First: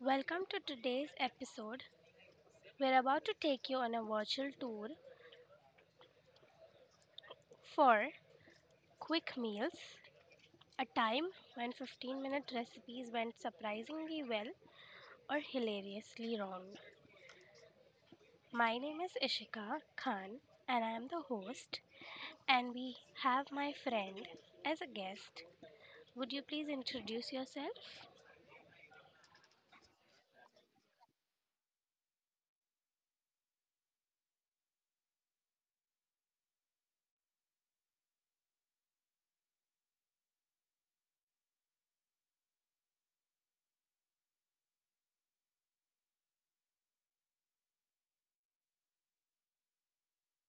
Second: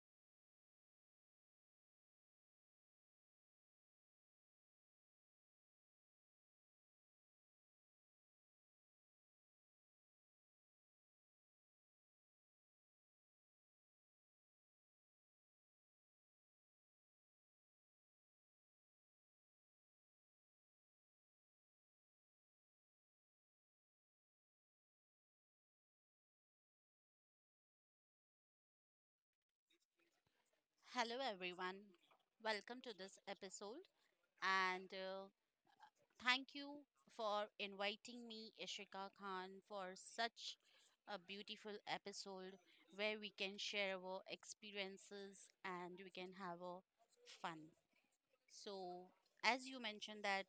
welcome to today's episode. We're about to take you on a virtual tour for quick meals, a time when 15-minute recipes went surprisingly well or hilariously wrong. My name is Ishika Khan and I am the host, and we have my friend as a guest. Would you please introduce yourself? Hello, everyone. Welcome to this episode. And Thank you for inviting me, Ishika Khan, for such a beautiful episode where we can share our experiences and we can have a fun. So, as you mentioned that,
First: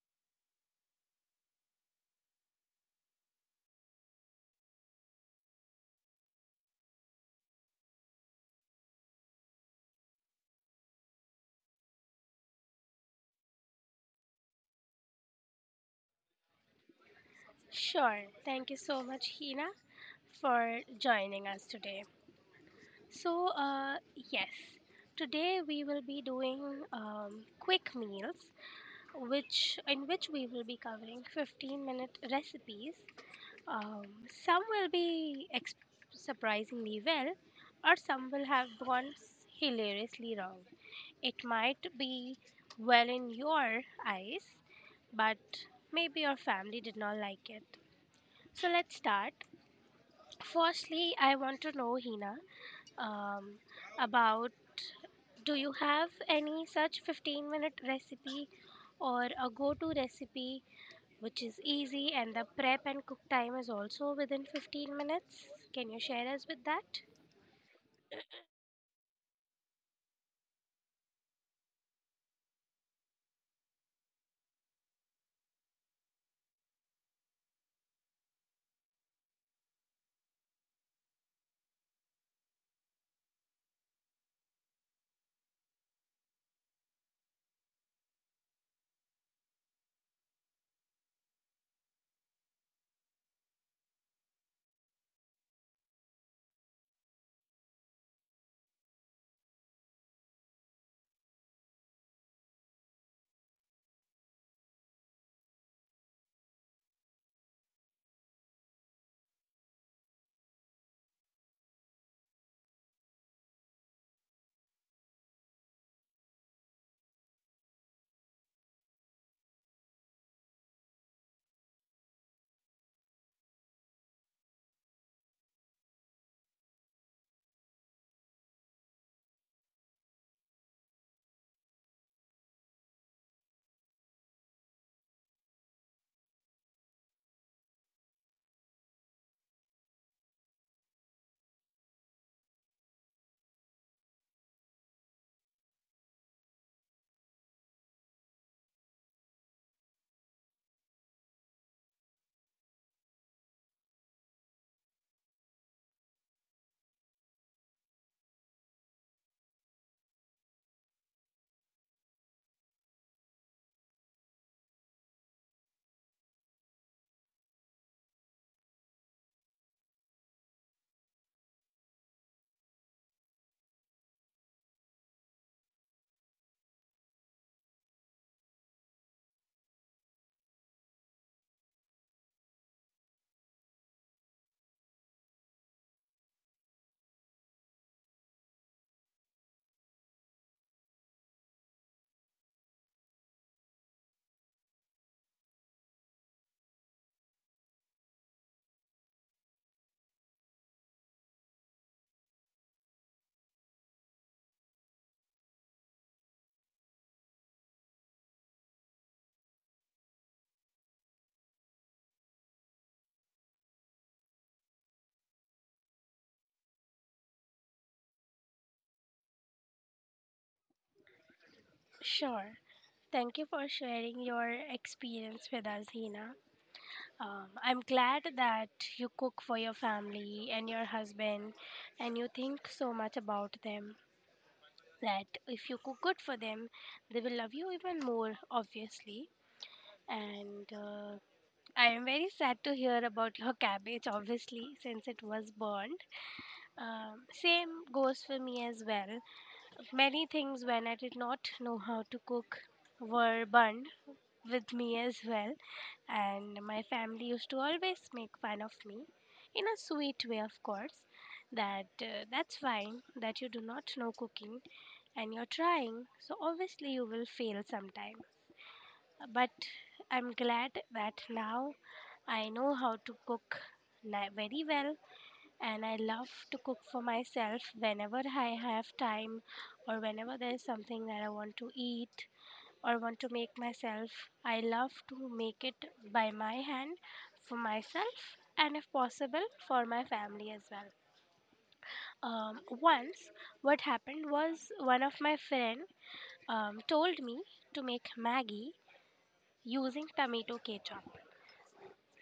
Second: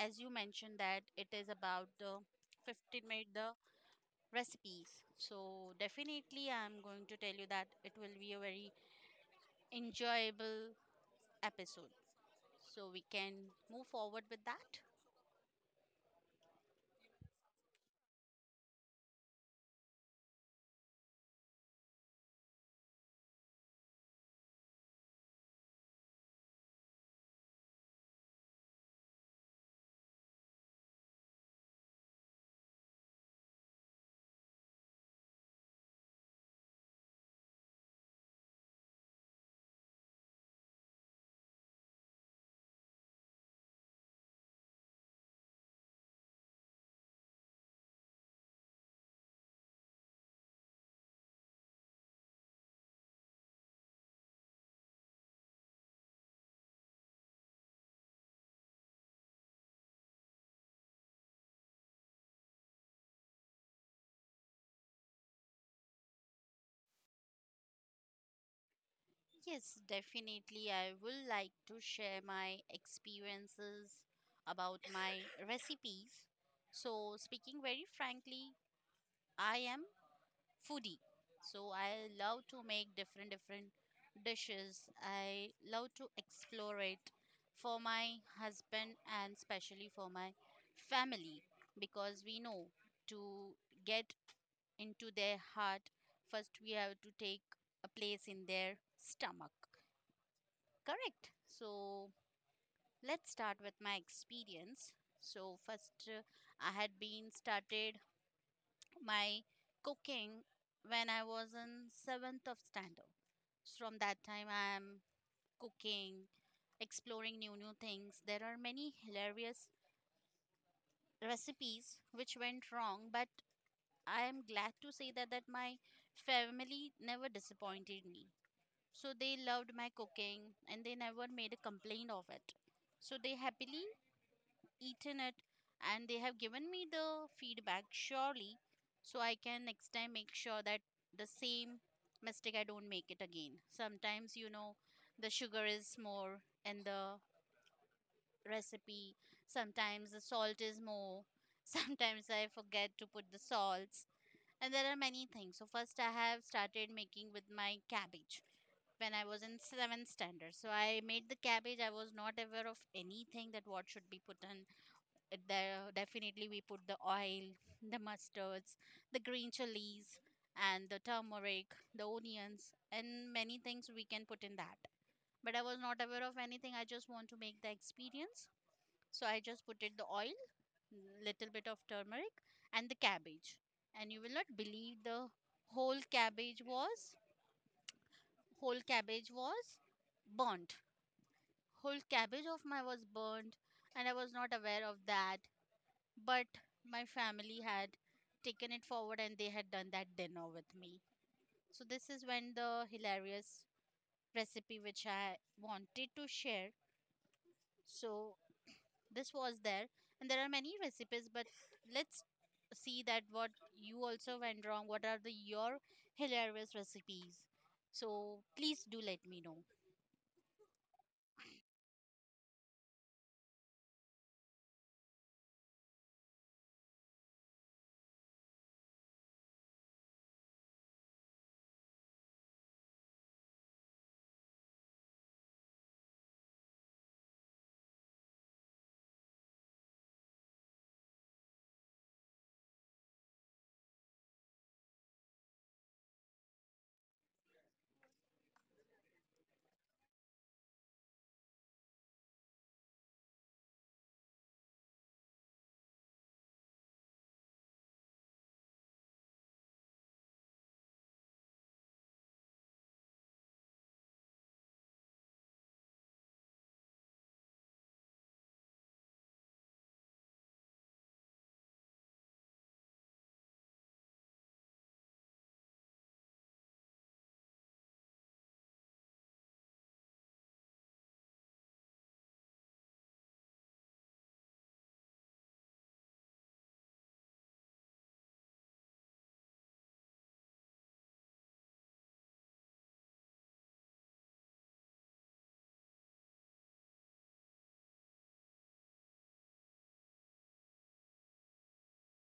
as you mentioned that it is about the 15 minute the recipes. So, definitely, I'm going to tell you that it will be a very enjoyable episode. So we can move forward with that? Sure. Thank you so much, Hina, for joining us today. So, yes, today we will be doing quick meals, which in which we will be covering 15-minute recipes. Um, some will be surprisingly well, or some will have gone hilariously wrong. It might be well in your eyes, but maybe your family did not like it. So let's start. Firstly, I want to know, Hina, um, about do you have any such 15-minute recipe or a go to recipe which is easy and the prep and cook time is also within 15 minutes? Can you share us with that? Yes, definitely. I will like to share my experiences about my recipes. So, speaking very frankly, I am foodie. So, I love to make different dishes. I love to explore it for my husband and especially for my family, because we know to get into their heart, first we have to take a place in their stomach. Correct. So let's start with my experience. So first, I had been started my cooking when I was in seventh of standard. So, from that time, I am cooking, exploring new things. There are many hilarious recipes which went wrong, but I am glad to say that my family never disappointed me. So they loved my cooking and they never made a complaint of it. So they happily eaten it and they have given me the feedback surely, so I can next time make sure that the same mistake I don't make it again. Sometimes you know the sugar is more in the recipe, sometimes the salt is more, sometimes I forget to put the salts, and there are many things. So first I have started making with my cabbage when I was in seventh standard. So I made the cabbage. I was not aware of anything that what should be put in. There definitely we put the oil, the mustards, the green chilies, and the turmeric, the onions, and many things we can put in that. But I was not aware of anything. I just want to make the experience. So I just put it the oil, little bit of turmeric, and the cabbage. And you will not believe, the whole cabbage was whole cabbage was burnt. Whole cabbage of mine was burned, and I was not aware of that. But my family had taken it forward and they had done that dinner with me. So, this is when the hilarious recipe which I wanted to share. So, this was there, and there are many recipes, but let's see that what you also went wrong. What are the your hilarious recipes? So, please do let me know. Sure. Thank you for sharing your experience with us, Hina. I'm glad that you cook for your family and your husband and you think so much about them that if you cook good for them, they will love you even more, obviously. And I am very sad to hear about your cabbage, obviously, since it was burned. Same goes for me as well. Many things when I did not know how to cook were burned with me as well. And my family used to always make fun of me in a sweet way, of course. That that's fine that you do not know cooking and you're trying, so obviously you will fail sometime. But I'm glad that now I know how to cook very well, and I love to cook for myself whenever I have time or whenever there is something that I want to eat or want to make myself. I love to make it by my hand for myself and, if possible, for my family as well. Once, what happened was one of my friend told me to make Maggie using tomato ketchup.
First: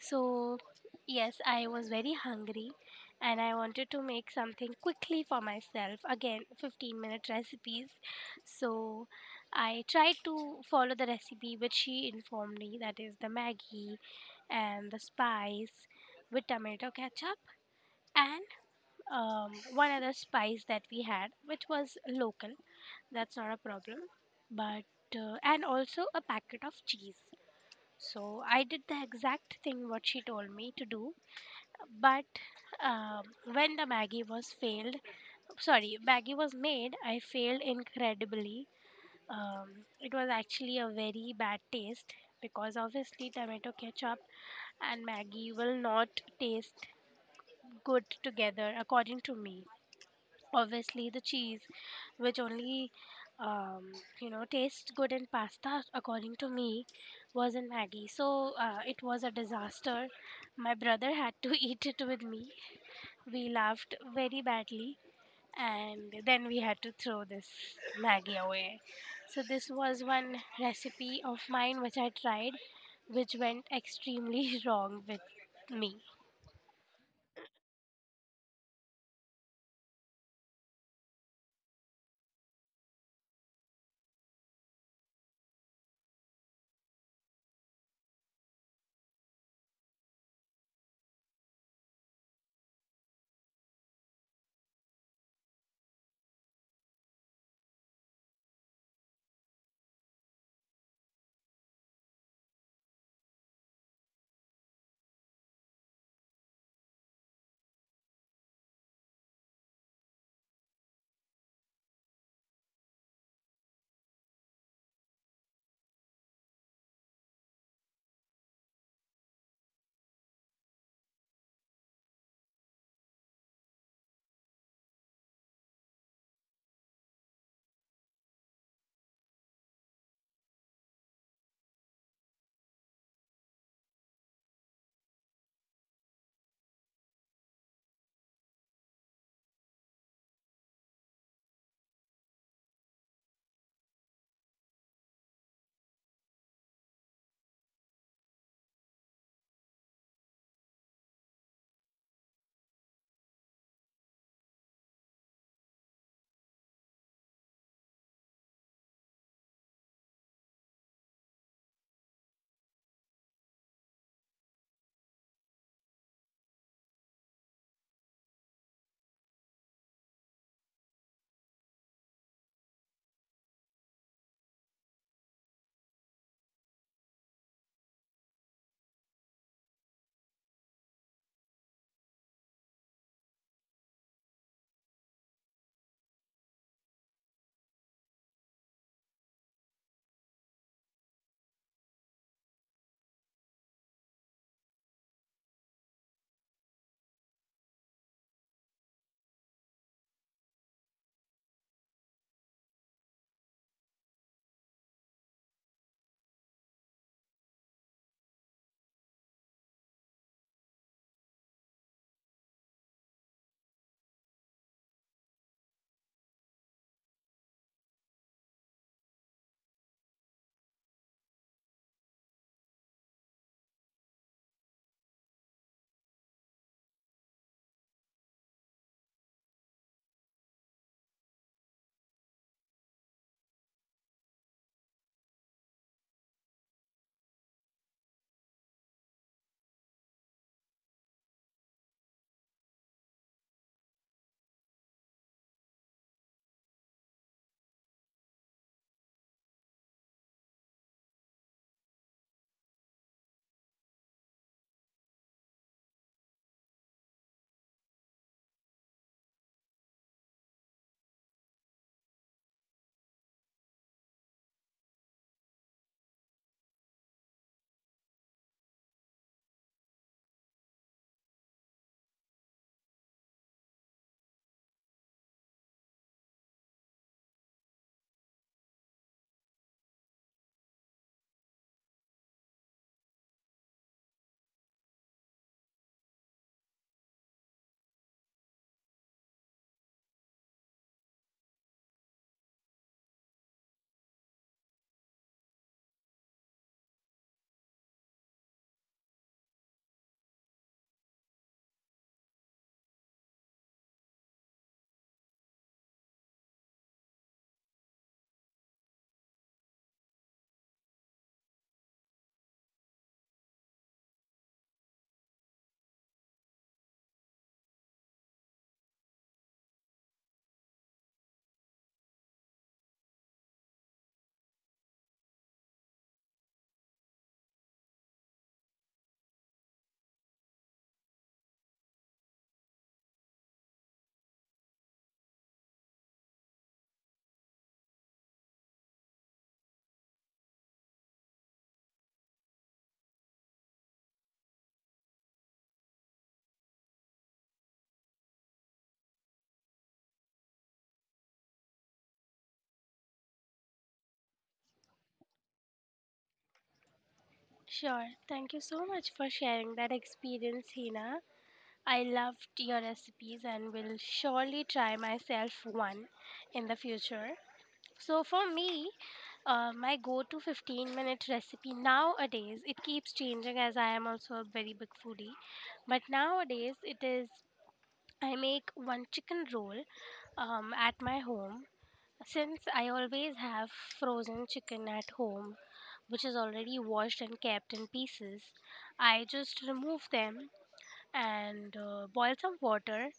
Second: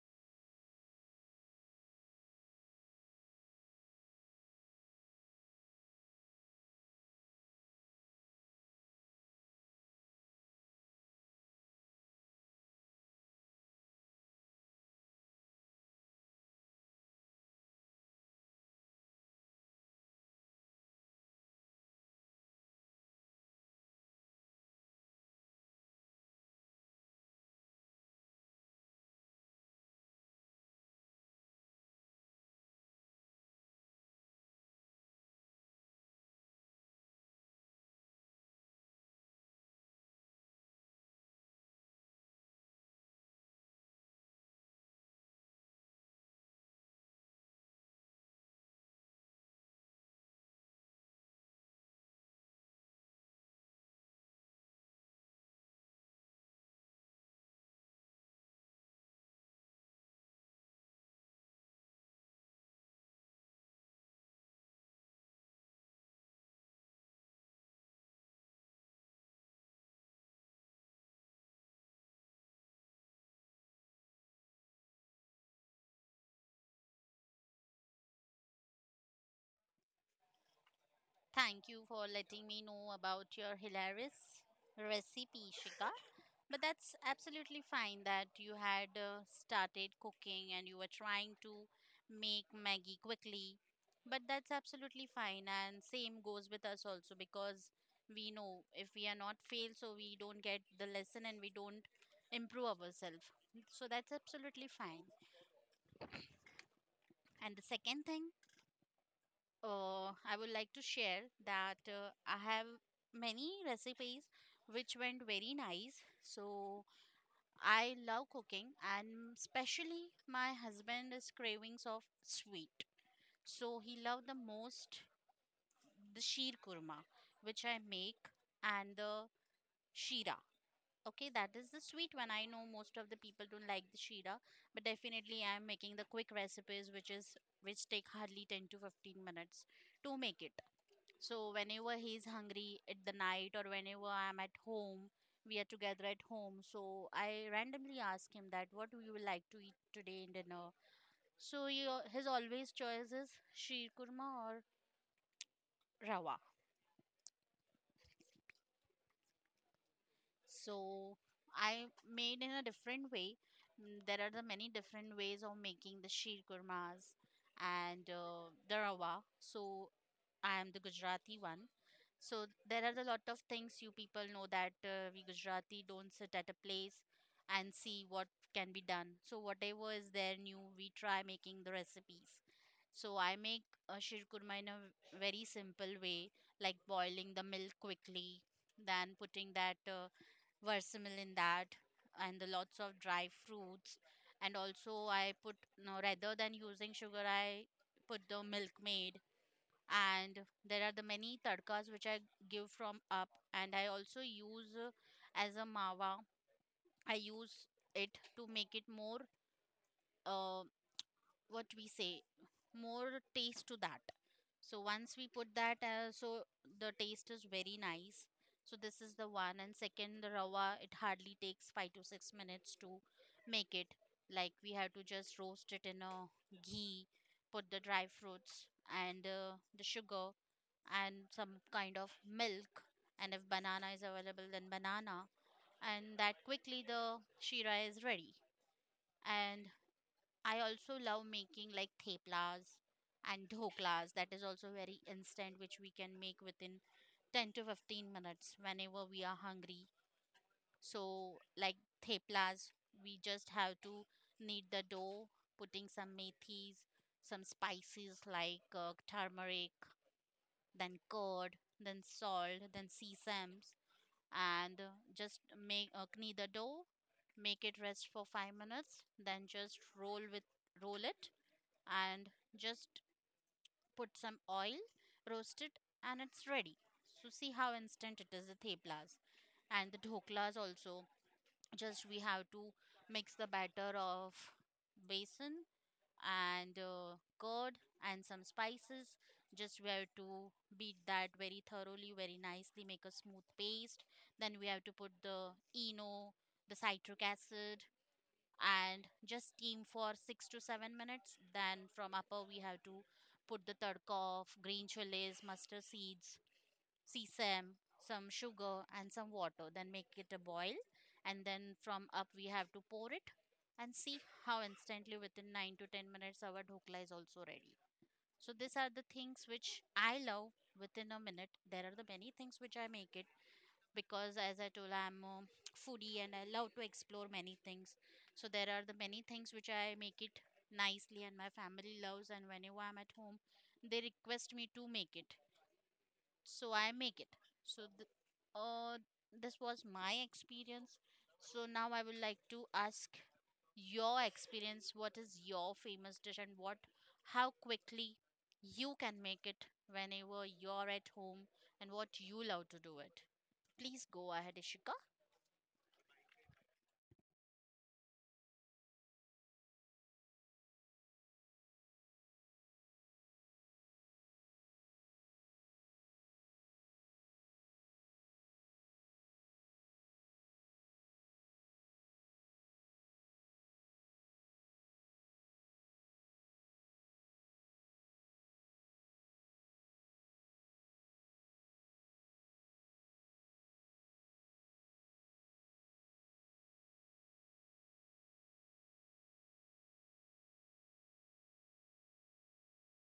So, yes, I was very hungry and I wanted to make something quickly for myself. Again, 15-minute recipes. So, I tried to follow the recipe which she informed me that is the Maggie and the spice with tomato ketchup and one other spice that we had, which was local. That's not a problem. But, and also a packet of cheese. So, I did the exact thing what she told me to do, but um, when the Maggie was failed, sorry, Maggie was made, I failed incredibly. It was actually a very bad taste because obviously tomato ketchup and Maggie will not taste good together, according to me. Obviously, the cheese, which only um, tastes good in pasta, according to me, was in Maggie. So it was a disaster. My brother had to eat it with me. We laughed very badly and then we had to throw this Maggie away. So, this was one recipe of mine which I tried, which went extremely wrong with me. Thank you for letting me know about your hilarious recipe, Shika. But that's absolutely fine that you had started cooking and you were trying to make Maggie quickly. But that's absolutely fine, and same goes with us also, because we know if we are not fail, so we don't get the lesson and we don't improve ourselves. So that's absolutely fine. And the second thing, I would like to share that I have many recipes which went very nice. So I love cooking, and especially my husband is cravings of sweet. So he loved the most the sheer kurma, which I make, and the shira. Okay, that is the sweet one. I know most of the people don't like the shira, but definitely I am making the quick recipes, which is which take hardly 10 to 15 minutes to make it, so whenever he's hungry at the night or whenever I'm at home, we are together at home. So I randomly ask him that what you would like to eat today in dinner. So he, his always choice is sheer kurma or rawa. So I made in a different way. There are the many different ways of making the sheer kurmas and the rawa. So I'm the Gujarati one. So there are a lot of things you people know that we Gujarati don't sit at a place and see what can be done. So whatever is there new, we try making the recipes. So I make a shirkurma in a very simple way, like boiling the milk quickly, then putting that versamil in that, and the lots of dry fruits. And also I put no rather than using sugar, I put the milkmaid, and there are the many tadkas which I give from up, and I also use as a mawa I use it to make it more, uh, what we say, more taste to that. So once we put that, so the taste is very nice. So this is the one, and second, the rawa. It hardly takes 5 to 6 minutes to make it. Like we have to just roast it in a ghee, put the dry fruits and the sugar and some kind of milk. And if banana is available, then banana. And that quickly the shira is ready. And I also love making like theplas and dhoklas. That is also very instant, which we can make within 10 to 15 minutes whenever we are hungry. So, like theplas, we just have to knead the dough, putting some methis, some spices like turmeric, then curd, then salt, then sesame, and just make knead the dough, make it rest for 5 minutes, then just roll it and just put some oil, roast it, and it's ready. So see how instant it is, the theplas and the dhoklas also. Just we have to mix the batter of basin and curd and some spices. Just we have to beat that very thoroughly, very nicely, make a smooth paste. Then we have to put the eno, the citric acid, and just steam for 6 to 7 minutes. Then from upper we have to put the tadka of green chilies, mustard seeds, sesame, some sugar and some water. Then make it a boil, and then from up we have to pour it and see how instantly within 9 to 10 minutes our dhokla is also ready. So these are the things which I love within a minute. There are the many things which I make it, because as I told, I'm a foodie and I love to explore many things, so there are the many things which I make it nicely, and my family loves, and whenever I'm at home they request me to make it, so I make it. So uh, this was my experience. So now I would like to ask your experience: what is your famous dish and what how quickly you can make it whenever you're at home and what you love to do it. Please go ahead, Ishika. Sure. Thank you so much for sharing that experience, Hina. I loved your recipes and will surely try myself one in the future. So, for me, my go-to 15-minute recipe nowadays it keeps changing, as I am also a very big foodie, but nowadays it is I make one chicken roll at my home, since I always have frozen chicken at home which is already washed and kept in pieces. I just remove them and boil some water,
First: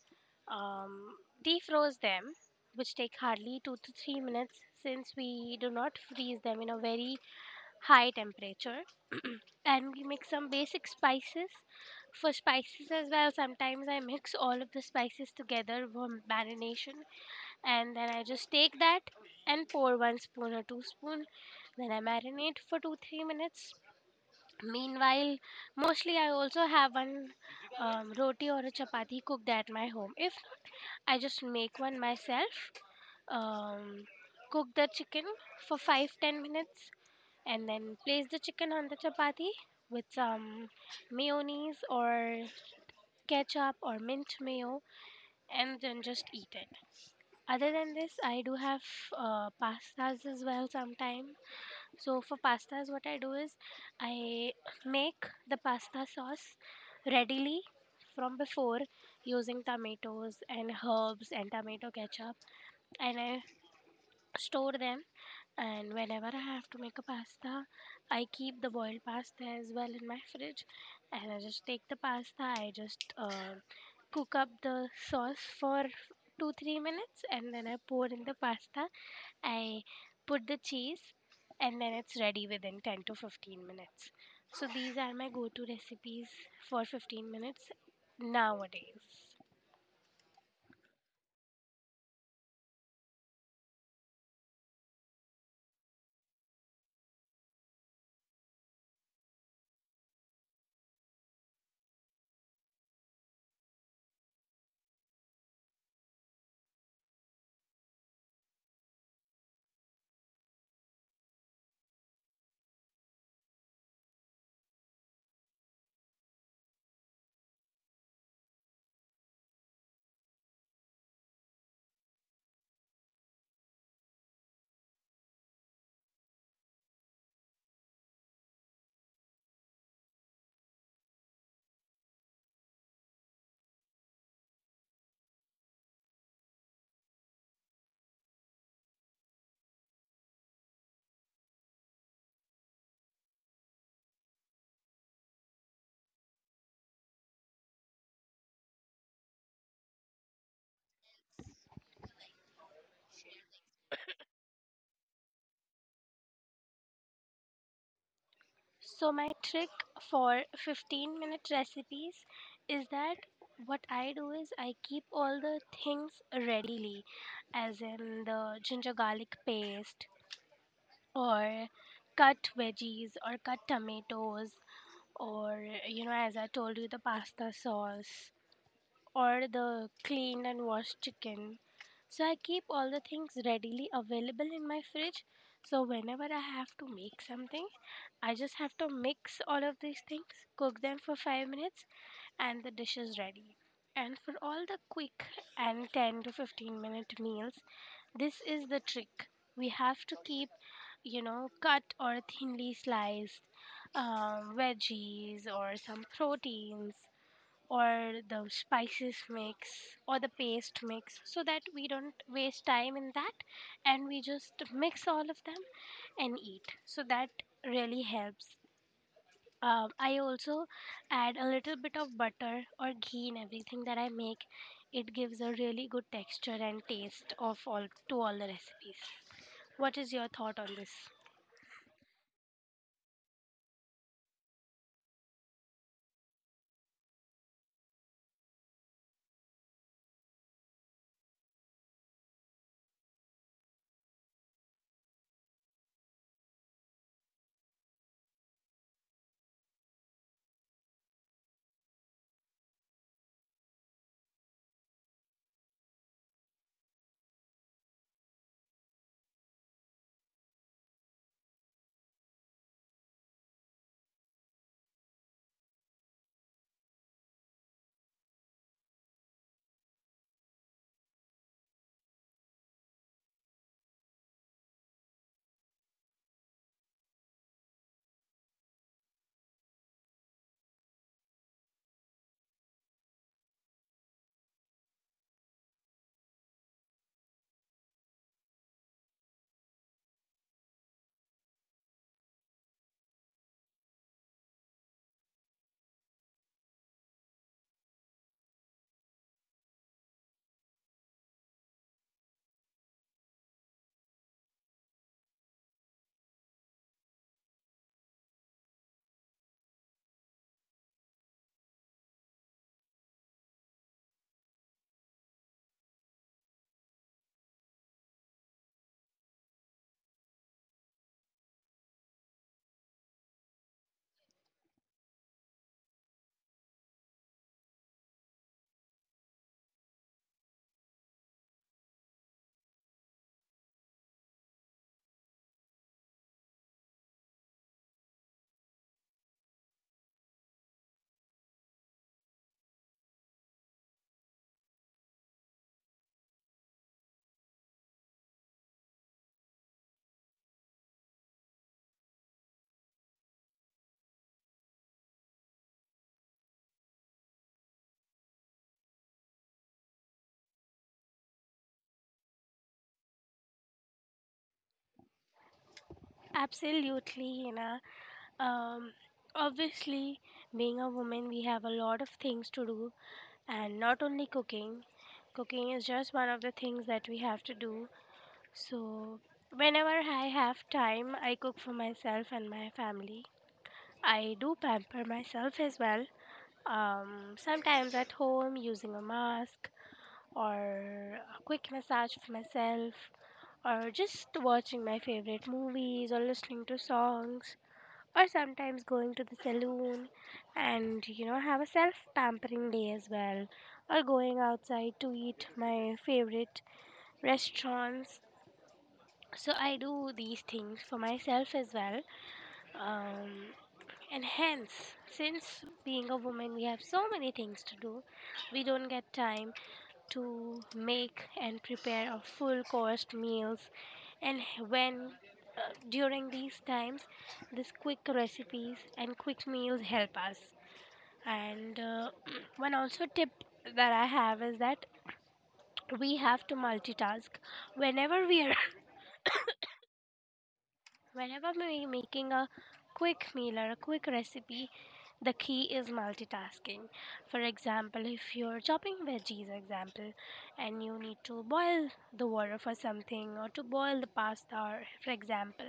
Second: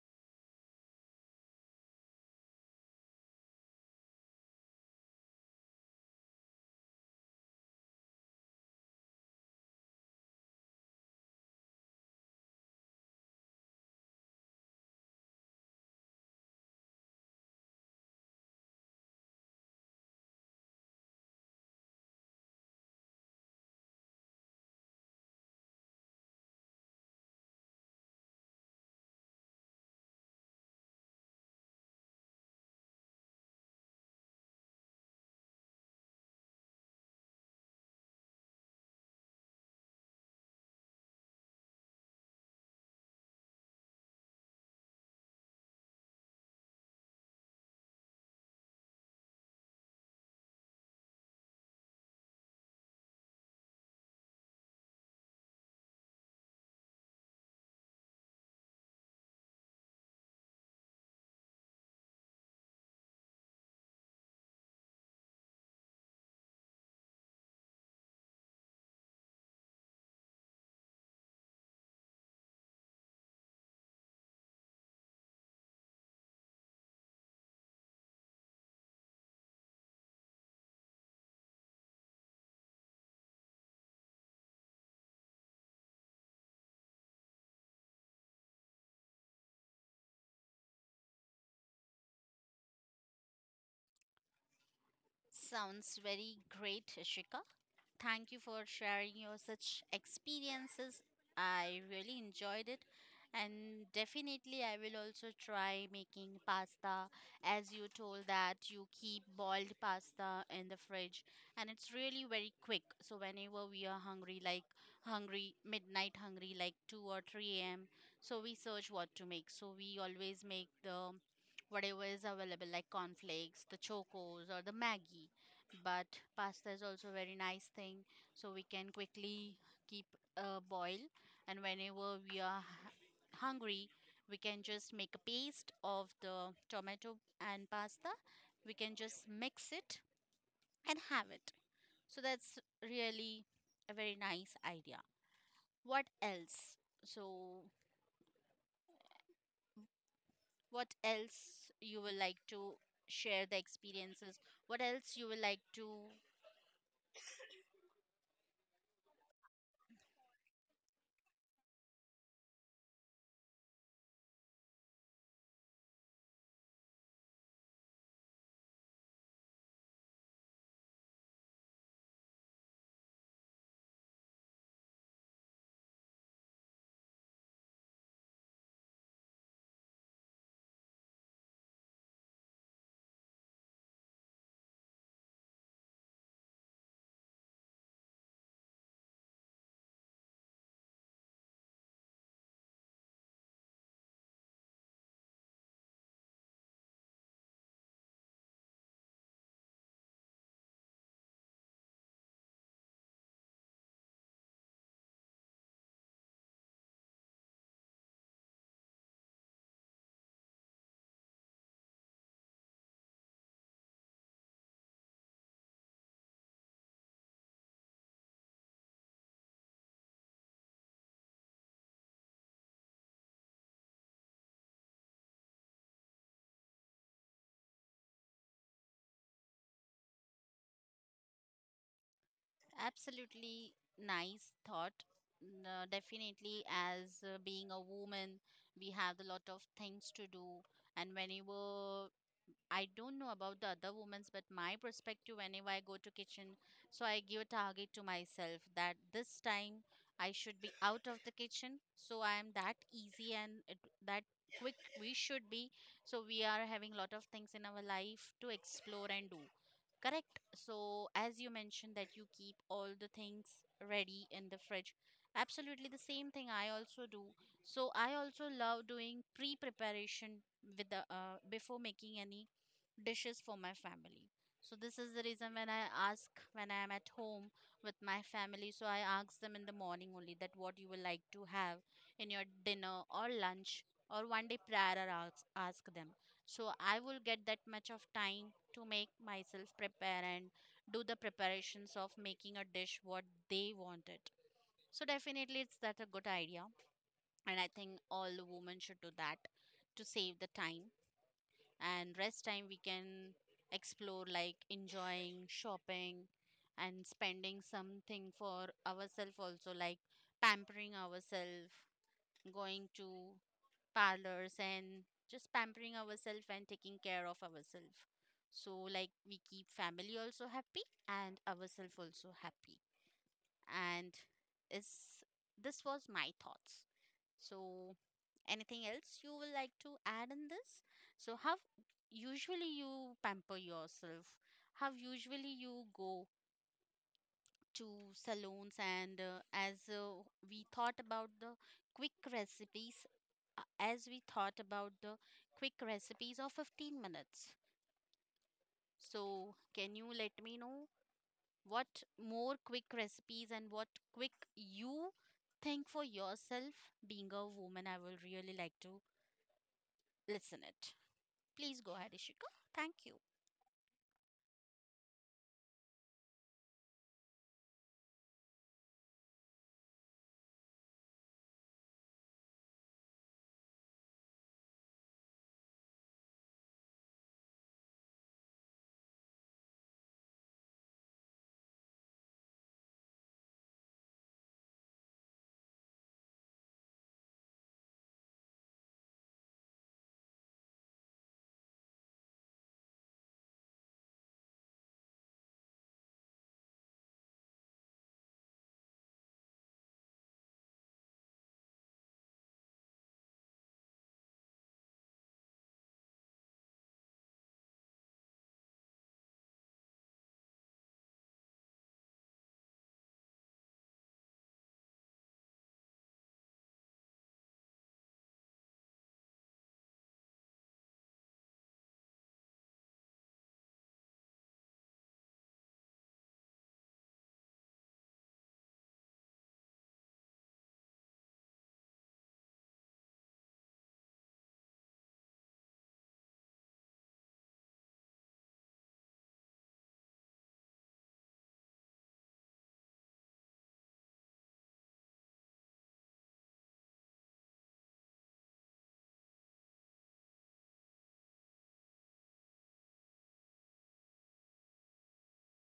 um, defroze them, which take hardly 2 to 3 minutes since we do not freeze them in a very high temperature. And we mix some basic spices. For spices as well, sometimes I mix all of the spices together for marination, and then I just take that and pour one spoon or two spoon. Then I marinate for 2 3 minutes. Meanwhile, mostly I also have one roti or a chapati cooked at my home. If not, I just make one myself, um, cook the chicken for 5 10 minutes, and then place the chicken on the chapati with some mayonnaise or ketchup or mint mayo and then just eat it. Other than this, I do have pastas as well sometimes. So for pastas, what I do is I make the pasta sauce readily from before using tomatoes and herbs and tomato ketchup, and I store them. And whenever I have to make a pasta, I keep the boiled pasta as well in my fridge, and I just take the pasta. I just cook up the sauce for 2 3 minutes and then I pour in the pasta. I put the cheese, and then it's ready within 10 to 15 minutes. So these are my go to recipes for 15 minutes nowadays. Sounds very great, Ishika. Thank you for sharing your such experiences. I really enjoyed it. And definitely, I will also try making pasta as you told that you keep boiled pasta in the fridge, and it's really very quick. So, whenever we are hungry, like midnight hungry, like 2 or 3 a.m., so we search what to make. So, we always make the whatever is available, like cornflakes, the chocos, or the Maggie, but pasta is also very nice thing, so we can quickly keep a boil, and whenever we are hungry, we can just make a paste of the tomato and pasta, we can just mix it and have it. So that's really a very nice idea. What else? So what else you will like to share the experiences? What else you will like to? So my trick for 15-minute recipes is that what I do is I keep all the things readily, as in the ginger garlic paste or cut veggies or cut tomatoes or, you know, as I told you, the pasta sauce or the cleaned and washed chicken. So I keep all the things readily available in my fridge, so whenever I have to make something I just have to mix all of these things, cook them for 5 minutes, and the dish is ready. And for all the quick and 10 to 15 minute meals, this is the trick. We have to keep, you know, cut or thinly sliced veggies or some proteins or the spices mix or the paste mix, so that we don't waste time in that and we just mix all of them and eat. So that really helps. I also add a little bit of butter or ghee in everything that I make. It gives a really good texture and taste of all to all the recipes. What is your thought on this? Absolutely nice thought. Definitely, as being a woman, we have a lot of things to do, and whenever, I don't know about the other women's, but my perspective whenever I go to kitchen, so I give a target to myself that this time I should be out of the kitchen. So I am that easy and that quick we should be. So we are having a lot of things in our life to explore and do. Correct. So as you mentioned that you keep all the things ready in the fridge. Absolutely the same thing I also do. So I also love doing pre-preparation with the before making any dishes for my family. So this is the reason when I ask when I am at home with my family, so I ask them in the morning only that what you will like to have in your dinner or lunch, or one day prior I ask them. So I will get that much of time to make myself prepare and do the preparations of making a dish what they wanted. So definitely it's that a good idea, and I think all the women should do that to save the time. And rest time we can explore like enjoying shopping and spending something for ourselves also, like pampering ourselves, going to parlors and just pampering ourselves and taking care of ourselves. So like we keep family also happy and ourselves also happy. And is this was my thoughts so Anything else you would like to add in this? So, how usually you pamper yourself? How usually you go to salons? And as We thought about the quick recipes, as we thought about the quick recipes of 15 minutes. So, can you let me know what more quick recipes and what quick you think for yourself? Being a woman, I will really like to listen it. Please go ahead, Ishika. Thank you. Absolutely, Hina. Um, obviously, being a woman, we have a lot of things to do, and not only cooking. Cooking is just one of the things that we have to do. So, whenever I have time, I cook for myself and my family. I do pamper myself as well. Sometimes at home using a mask or a quick massage for myself, or just watching my favorite movies or listening to songs, or sometimes going to the saloon and, have a self pampering day as well, or going outside to eat my favorite restaurants. So I do these things for myself as well. um, and hence, since being a woman we have so many things to do, we don't get time to make and prepare a full course meals. And when during these times these quick recipes and quick meals help us. And one also tip that I have is that we have to multitask whenever we are. Whenever we making a quick meal or a quick recipe, the key is multitasking. For example, if you're chopping veggies, example, and you need to boil the water for something or to boil the pasta, or for example,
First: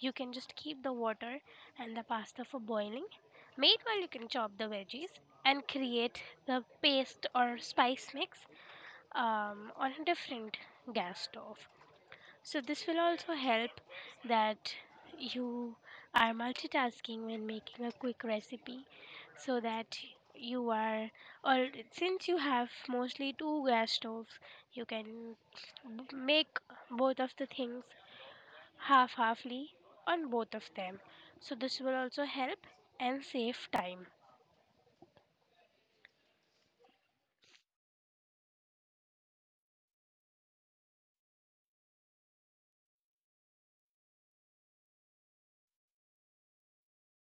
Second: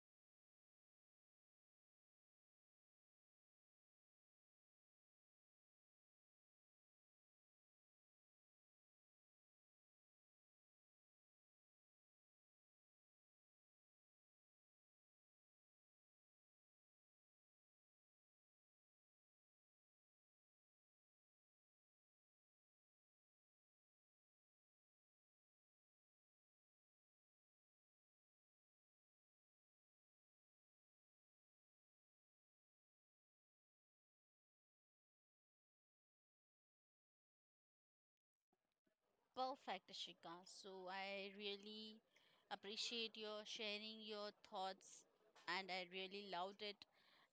you can just keep the water and the pasta for boiling. Meanwhile, you can chop the veggies and create the paste or spice mix on a different gas stove. So this will also help, that you are multitasking when making a quick recipe, so that you are, or since you have mostly two gas stoves you can make both of the things half halfly on both of them. So this will also help and save time. Perfect, Ashika. So I really appreciate your sharing your thoughts, and I really loved it.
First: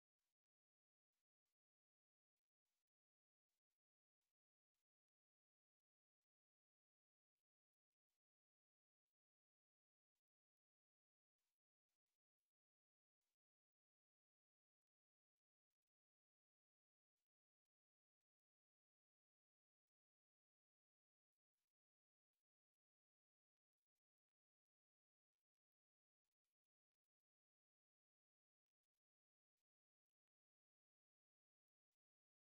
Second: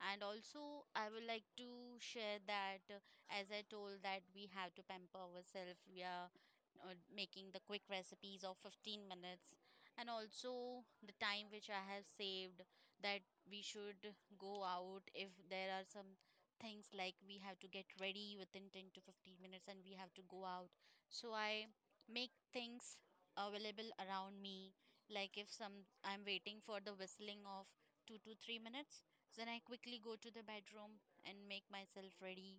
And also, I would like to share that, as I told, that we have to pamper ourselves. We are making the quick recipes of 15 minutes. And also, the time which I have saved, that we should go out if there are some things like we have to get ready within 10 to 15 minutes and we have to go out. So, I make things available around me. Like if some I'm waiting for the whistling of 2 to 3 minutes, then I quickly go to the bedroom and make myself ready,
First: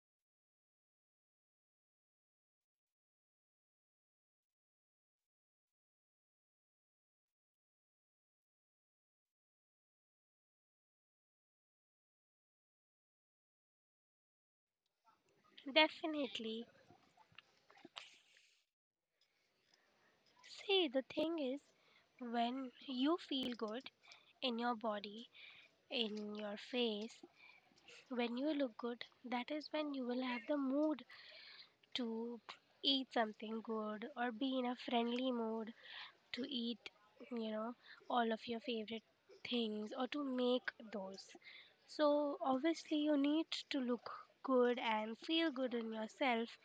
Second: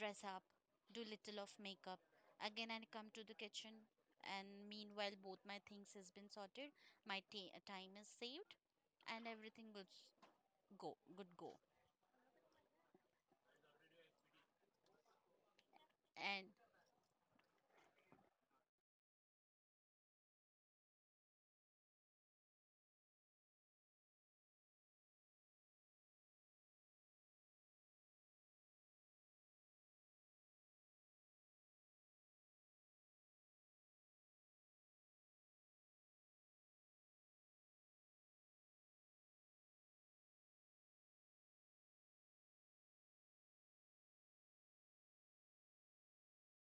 dress up, do little of makeup. Again I come to the kitchen, and meanwhile both my things has been sorted, my time is saved, and everything good go good go. And Definitely. See, the thing is, when you feel good in your body, in your face, when you look good, that is when you will have the mood to eat something good or be in a friendly mood to eat, you know, all of your favorite things or to make those. So, obviously, you need to look good and feel good in yourself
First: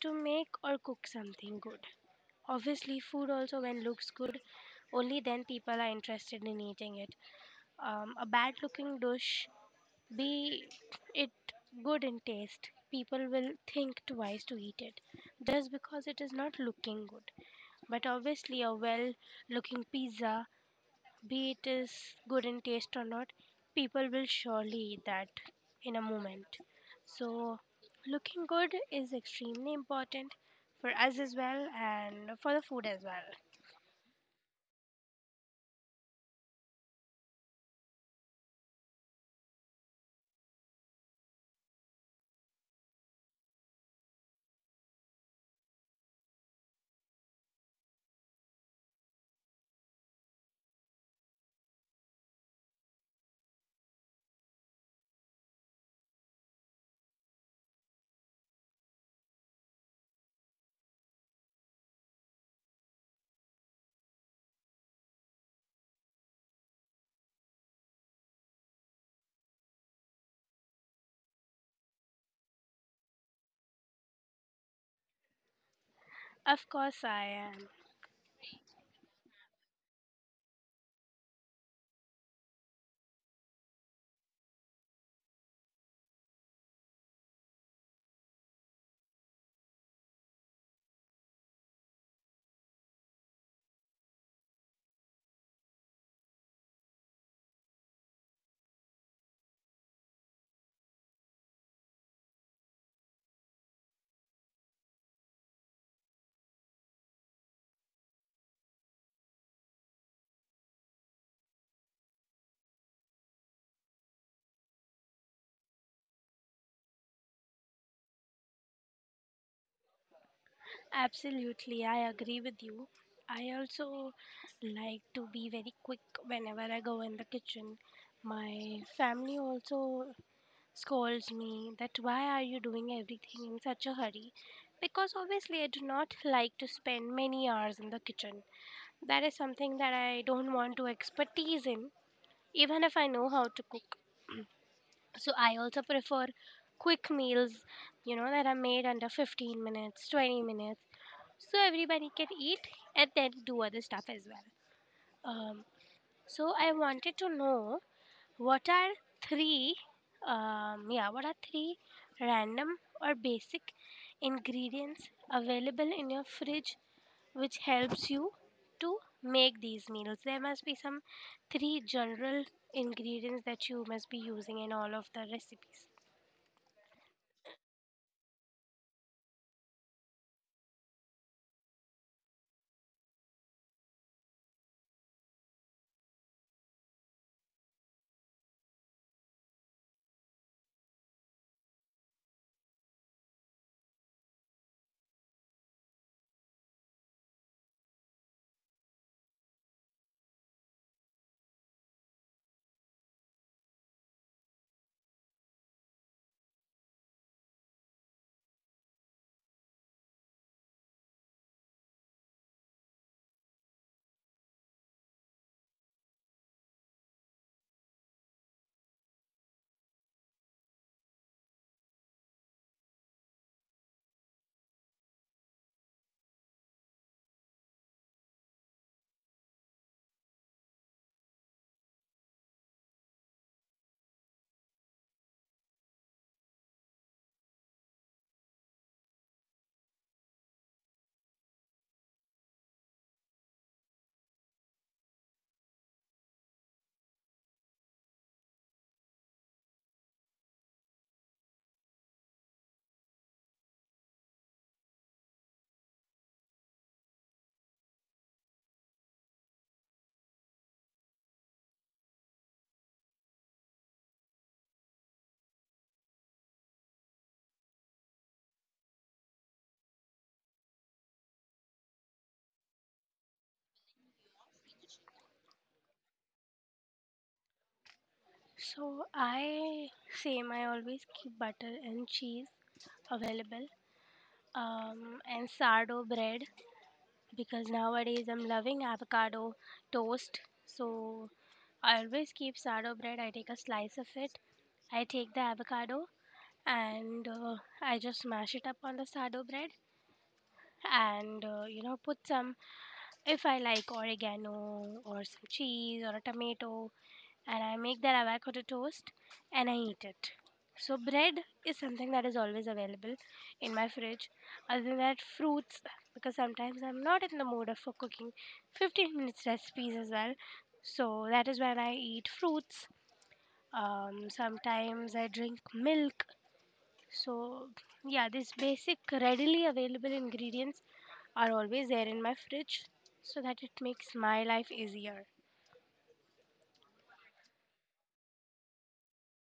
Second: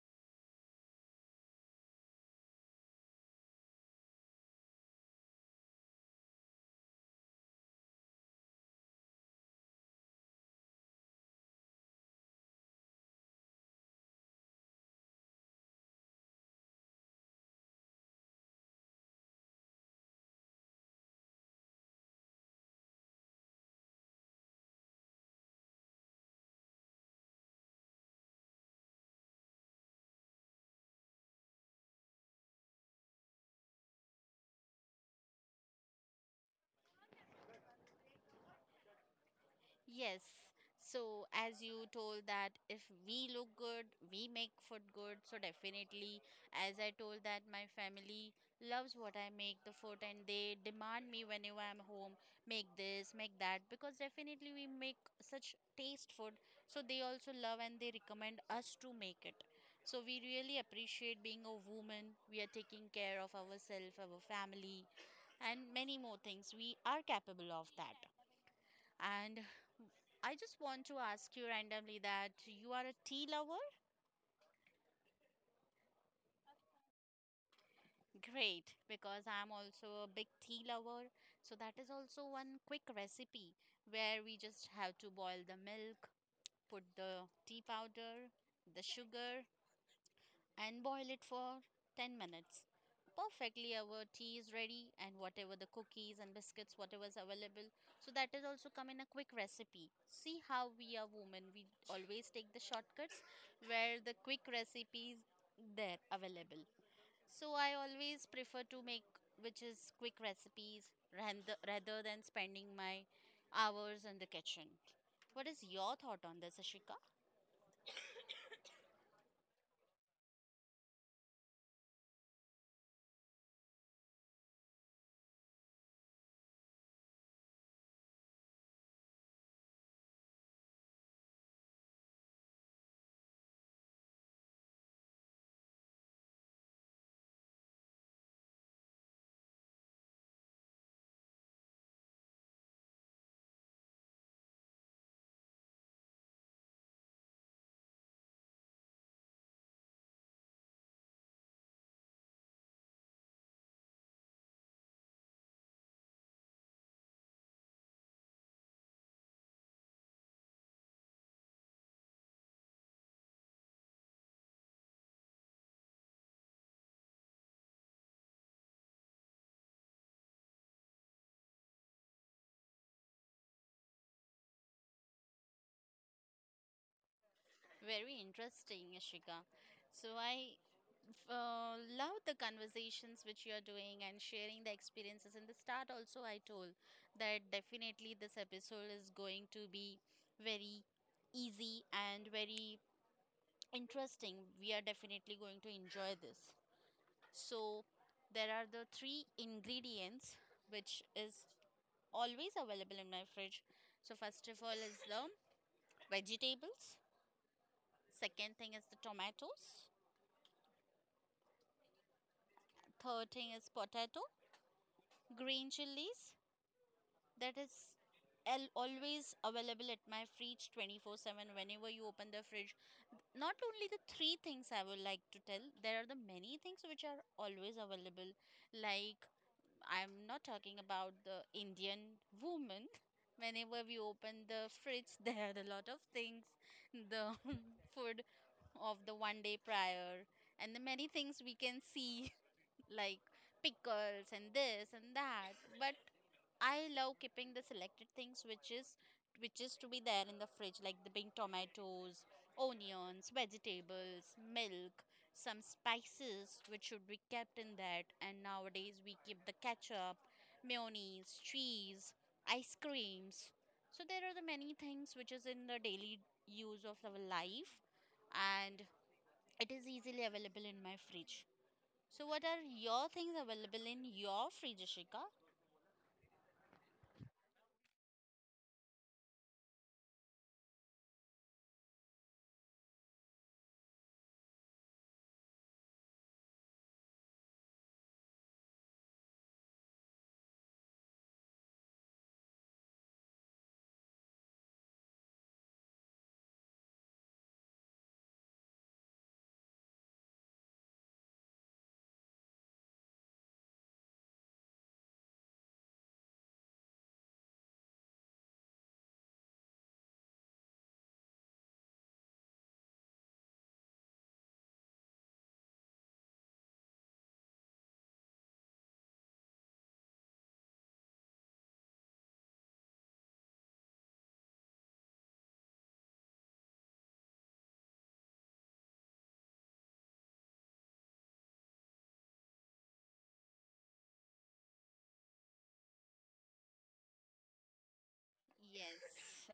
to make or cook something good. Obviously, food also, when looks good, only then people are interested in eating it. A bad looking dish, be it good in taste, people will think twice to eat it just because it is not looking good. But obviously, a well looking pizza, be it is good in taste or not, people will surely eat that in a moment. So, looking good is extremely important for us as well and for the food as well. yes. So, as you told that if we look good, we make food good. So, definitely, as I told that my family loves what I make, the food, and they demand me whenever I'm home, make this, make that, because definitely we make such taste food. So, they also love and they recommend us to make it. So, we really appreciate being a woman. We are taking care of ourselves, our family, and many more things. We are capable of that. And I just want to ask you randomly that you are a tea lover? Of course, I am. Great, because I'm also a big tea lover. So that is also one quick recipe where we just have to boil the milk, put the tea powder, the sugar, and boil it for 10 minutes. Perfectly, our tea is ready, and whatever the cookies and biscuits, whatever is available. So, that is also come in a quick recipe. See how we are women, we always take the shortcuts where the quick recipes there available. So, I always prefer to make which is quick recipes rather than spending my hours in the kitchen. What is your thought on this, Ashika? Absolutely, I agree with you. I also like to be very quick whenever I go in the kitchen. My family also scolds me that why are you doing everything in such a hurry? Because obviously, I do not like to spend many hours in the kitchen. That is something that I don't want to expertise in, even if I know how to cook. So I also prefer quick meals, you know, that are made under 15 minutes, 20 minutes, so everybody can eat and then do other stuff as well. Um, so I wanted to know, what are three, three random or basic ingredients available in your fridge which helps you to make these meals? There must be some three general ingredients that you must be using in all of the recipes. Very interesting, Ashika. So I love the conversations which you're doing and sharing the experiences. In the start, also, I told that definitely this episode is going to be very easy and very interesting. We are definitely going to enjoy this. So, there are the three ingredients which is always available in my fridge. So, first of all, is the vegetables, second thing is the tomatoes, third thing is potato, green chilies, that is always available at my fridge 24/7. Whenever you open the fridge, not only the three things, I would like to tell there are the many things which are always available. Like, I'm not talking about the Indian woman. Whenever we open the fridge, there are a lot of things, the food of the one day prior, and the many things we can see. Like pickles and this and that. But I love keeping the selected things which is to be there in the fridge, like the big tomatoes, onions, vegetables, milk, some spices which should be kept in that. And nowadays we keep the ketchup, mayonnaise, cheese, ice creams. So there are the many things which is in the daily use of our life, and it is easily available in my fridge. So what are your things available in your fridge, Ashika? So I same I always keep butter and cheese available, and sourdough bread, because nowadays I'm loving avocado toast. So I always keep sourdough bread. I take a slice of it. I take the avocado and I just mash it up on the sourdough bread, and put some, if I like, oregano or some cheese or a tomato, and I make that avocado toast and I eat it. So bread is something that is always available in my fridge. Other than that, fruits, because sometimes I'm not in the mood of for cooking 15 minutes recipes as well. So that is when I eat fruits. Sometimes I drink milk. So yeah, these basic readily available ingredients are always there in my fridge so that it makes my life easier. Yes,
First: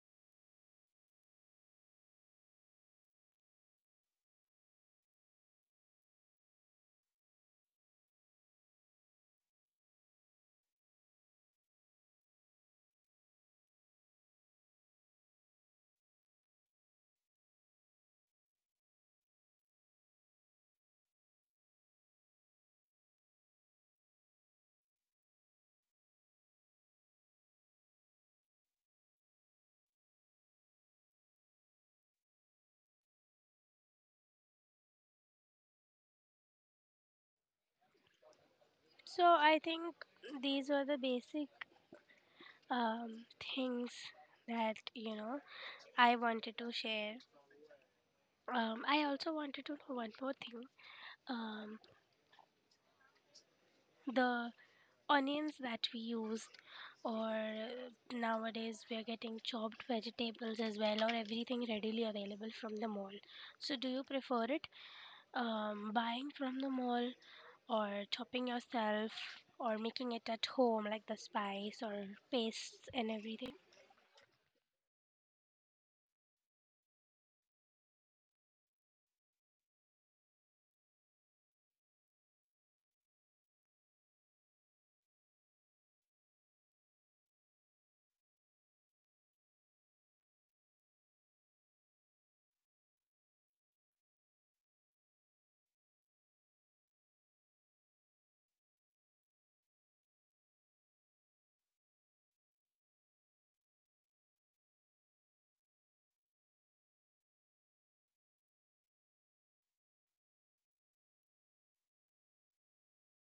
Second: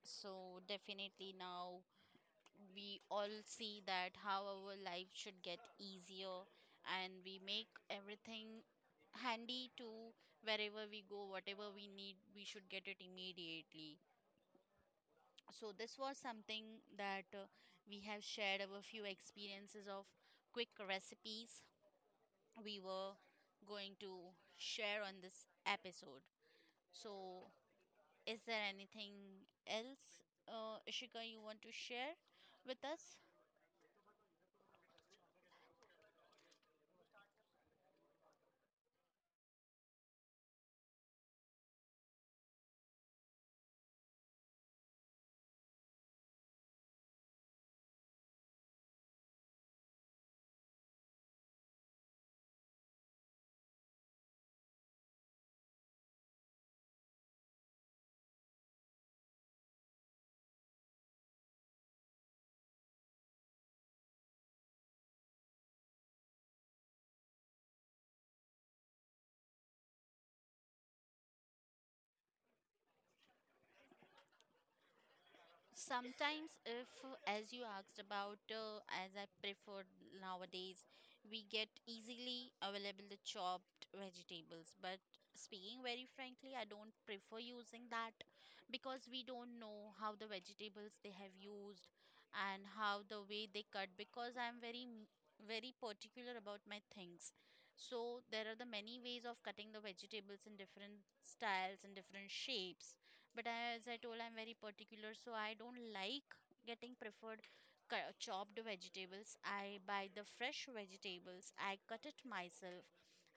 so definitely now we all see that how our life should get easier, and we make everything handy. To wherever we go, whatever we need, we should get it immediately. So this was something that we have shared our few experiences of quick recipes we were going to share on this episode. So is there anything else, Ishika, you want to share with us? So I think these were the basic um, things that I wanted to share. I also wanted to know one more thing. Um, the onions that we use, or nowadays we are getting chopped vegetables as well, or everything readily available from the mall. So, do you prefer it buying from the mall, or chopping yourself, or making it at home, like the spice or pastes and everything? Sometimes if, as you asked about, as I prefer, nowadays we get easily available the chopped vegetables, but speaking very frankly, I don't prefer using that because we don't know how the vegetables they have used and how the way they cut, because I'm very particular about my things. So there are the many ways of cutting the vegetables in different styles and different shapes, but as I told, I'm very particular, so I don't like getting preferred chopped vegetables. I buy the fresh vegetables, I cut it myself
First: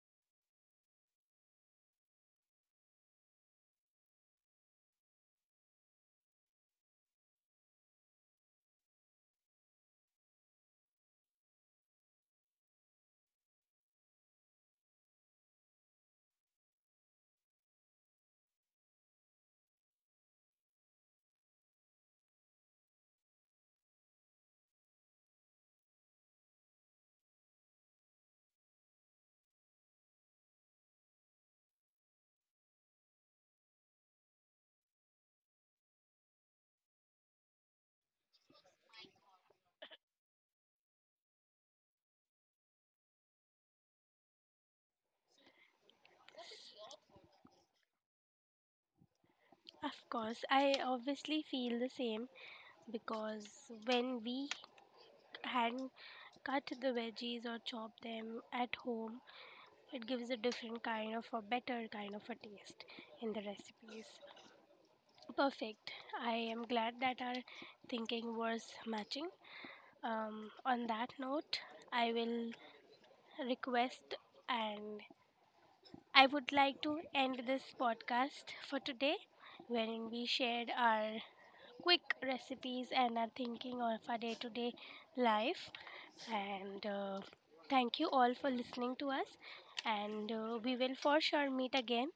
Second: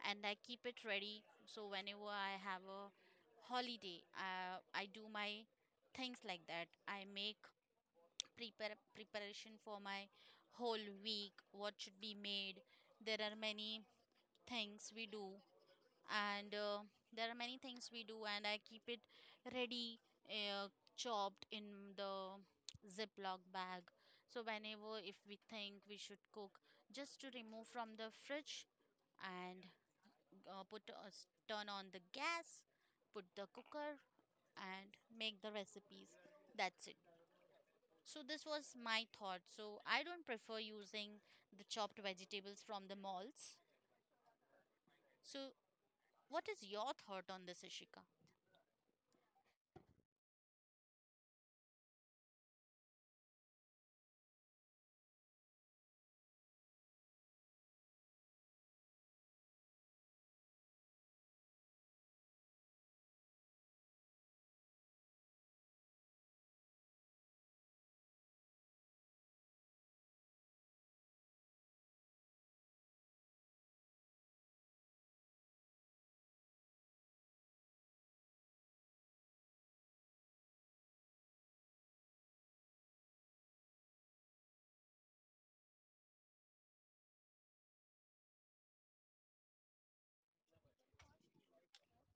and I keep it ready. So whenever I have a holiday, I do my things like that. I make prepare preparation for my whole week, what should be made. There are many things we do, and there are many things we do, and I keep it ready, uh, chopped in the ziploc bag. So whenever, if we think we should cook, just to remove from the fridge and put turn on the gas, put the cooker, and make the recipes. That's it. So this was my thought, so I don't prefer using the chopped vegetables from the malls. So what is your thought on this, Ishika? Of course, I obviously feel the same, because when we hand cut the veggies or chop them at home it gives a different kind of a better kind of a taste in the recipes. Perfect. I am glad that our thinking was matching. On that note, I will request, and I would like to end this podcast for today, wherein we shared our quick recipes and our thinking of our day-to-day life. And thank you all for listening to us. And we will for sure meet again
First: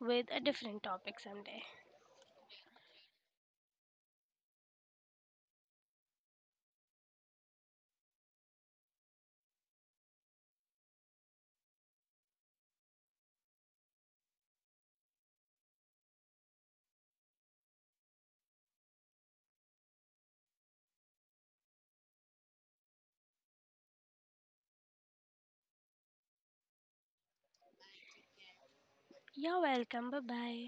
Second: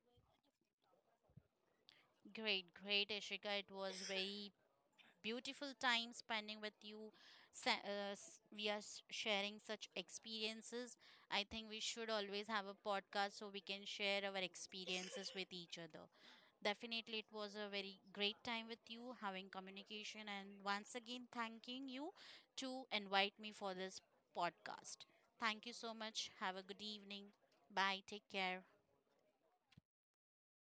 with a different topic someday. Great, great, Ishika. It was very beautiful time spending with you. We are sharing such experiences. I think we should always have a podcast so we can share our experiences with each other. Definitely, it was a very great time with you having communication. And once again, thanking you to invite me for this podcast. Thank you so much. Have a good evening. Bye. Take care. You're welcome. Bye bye.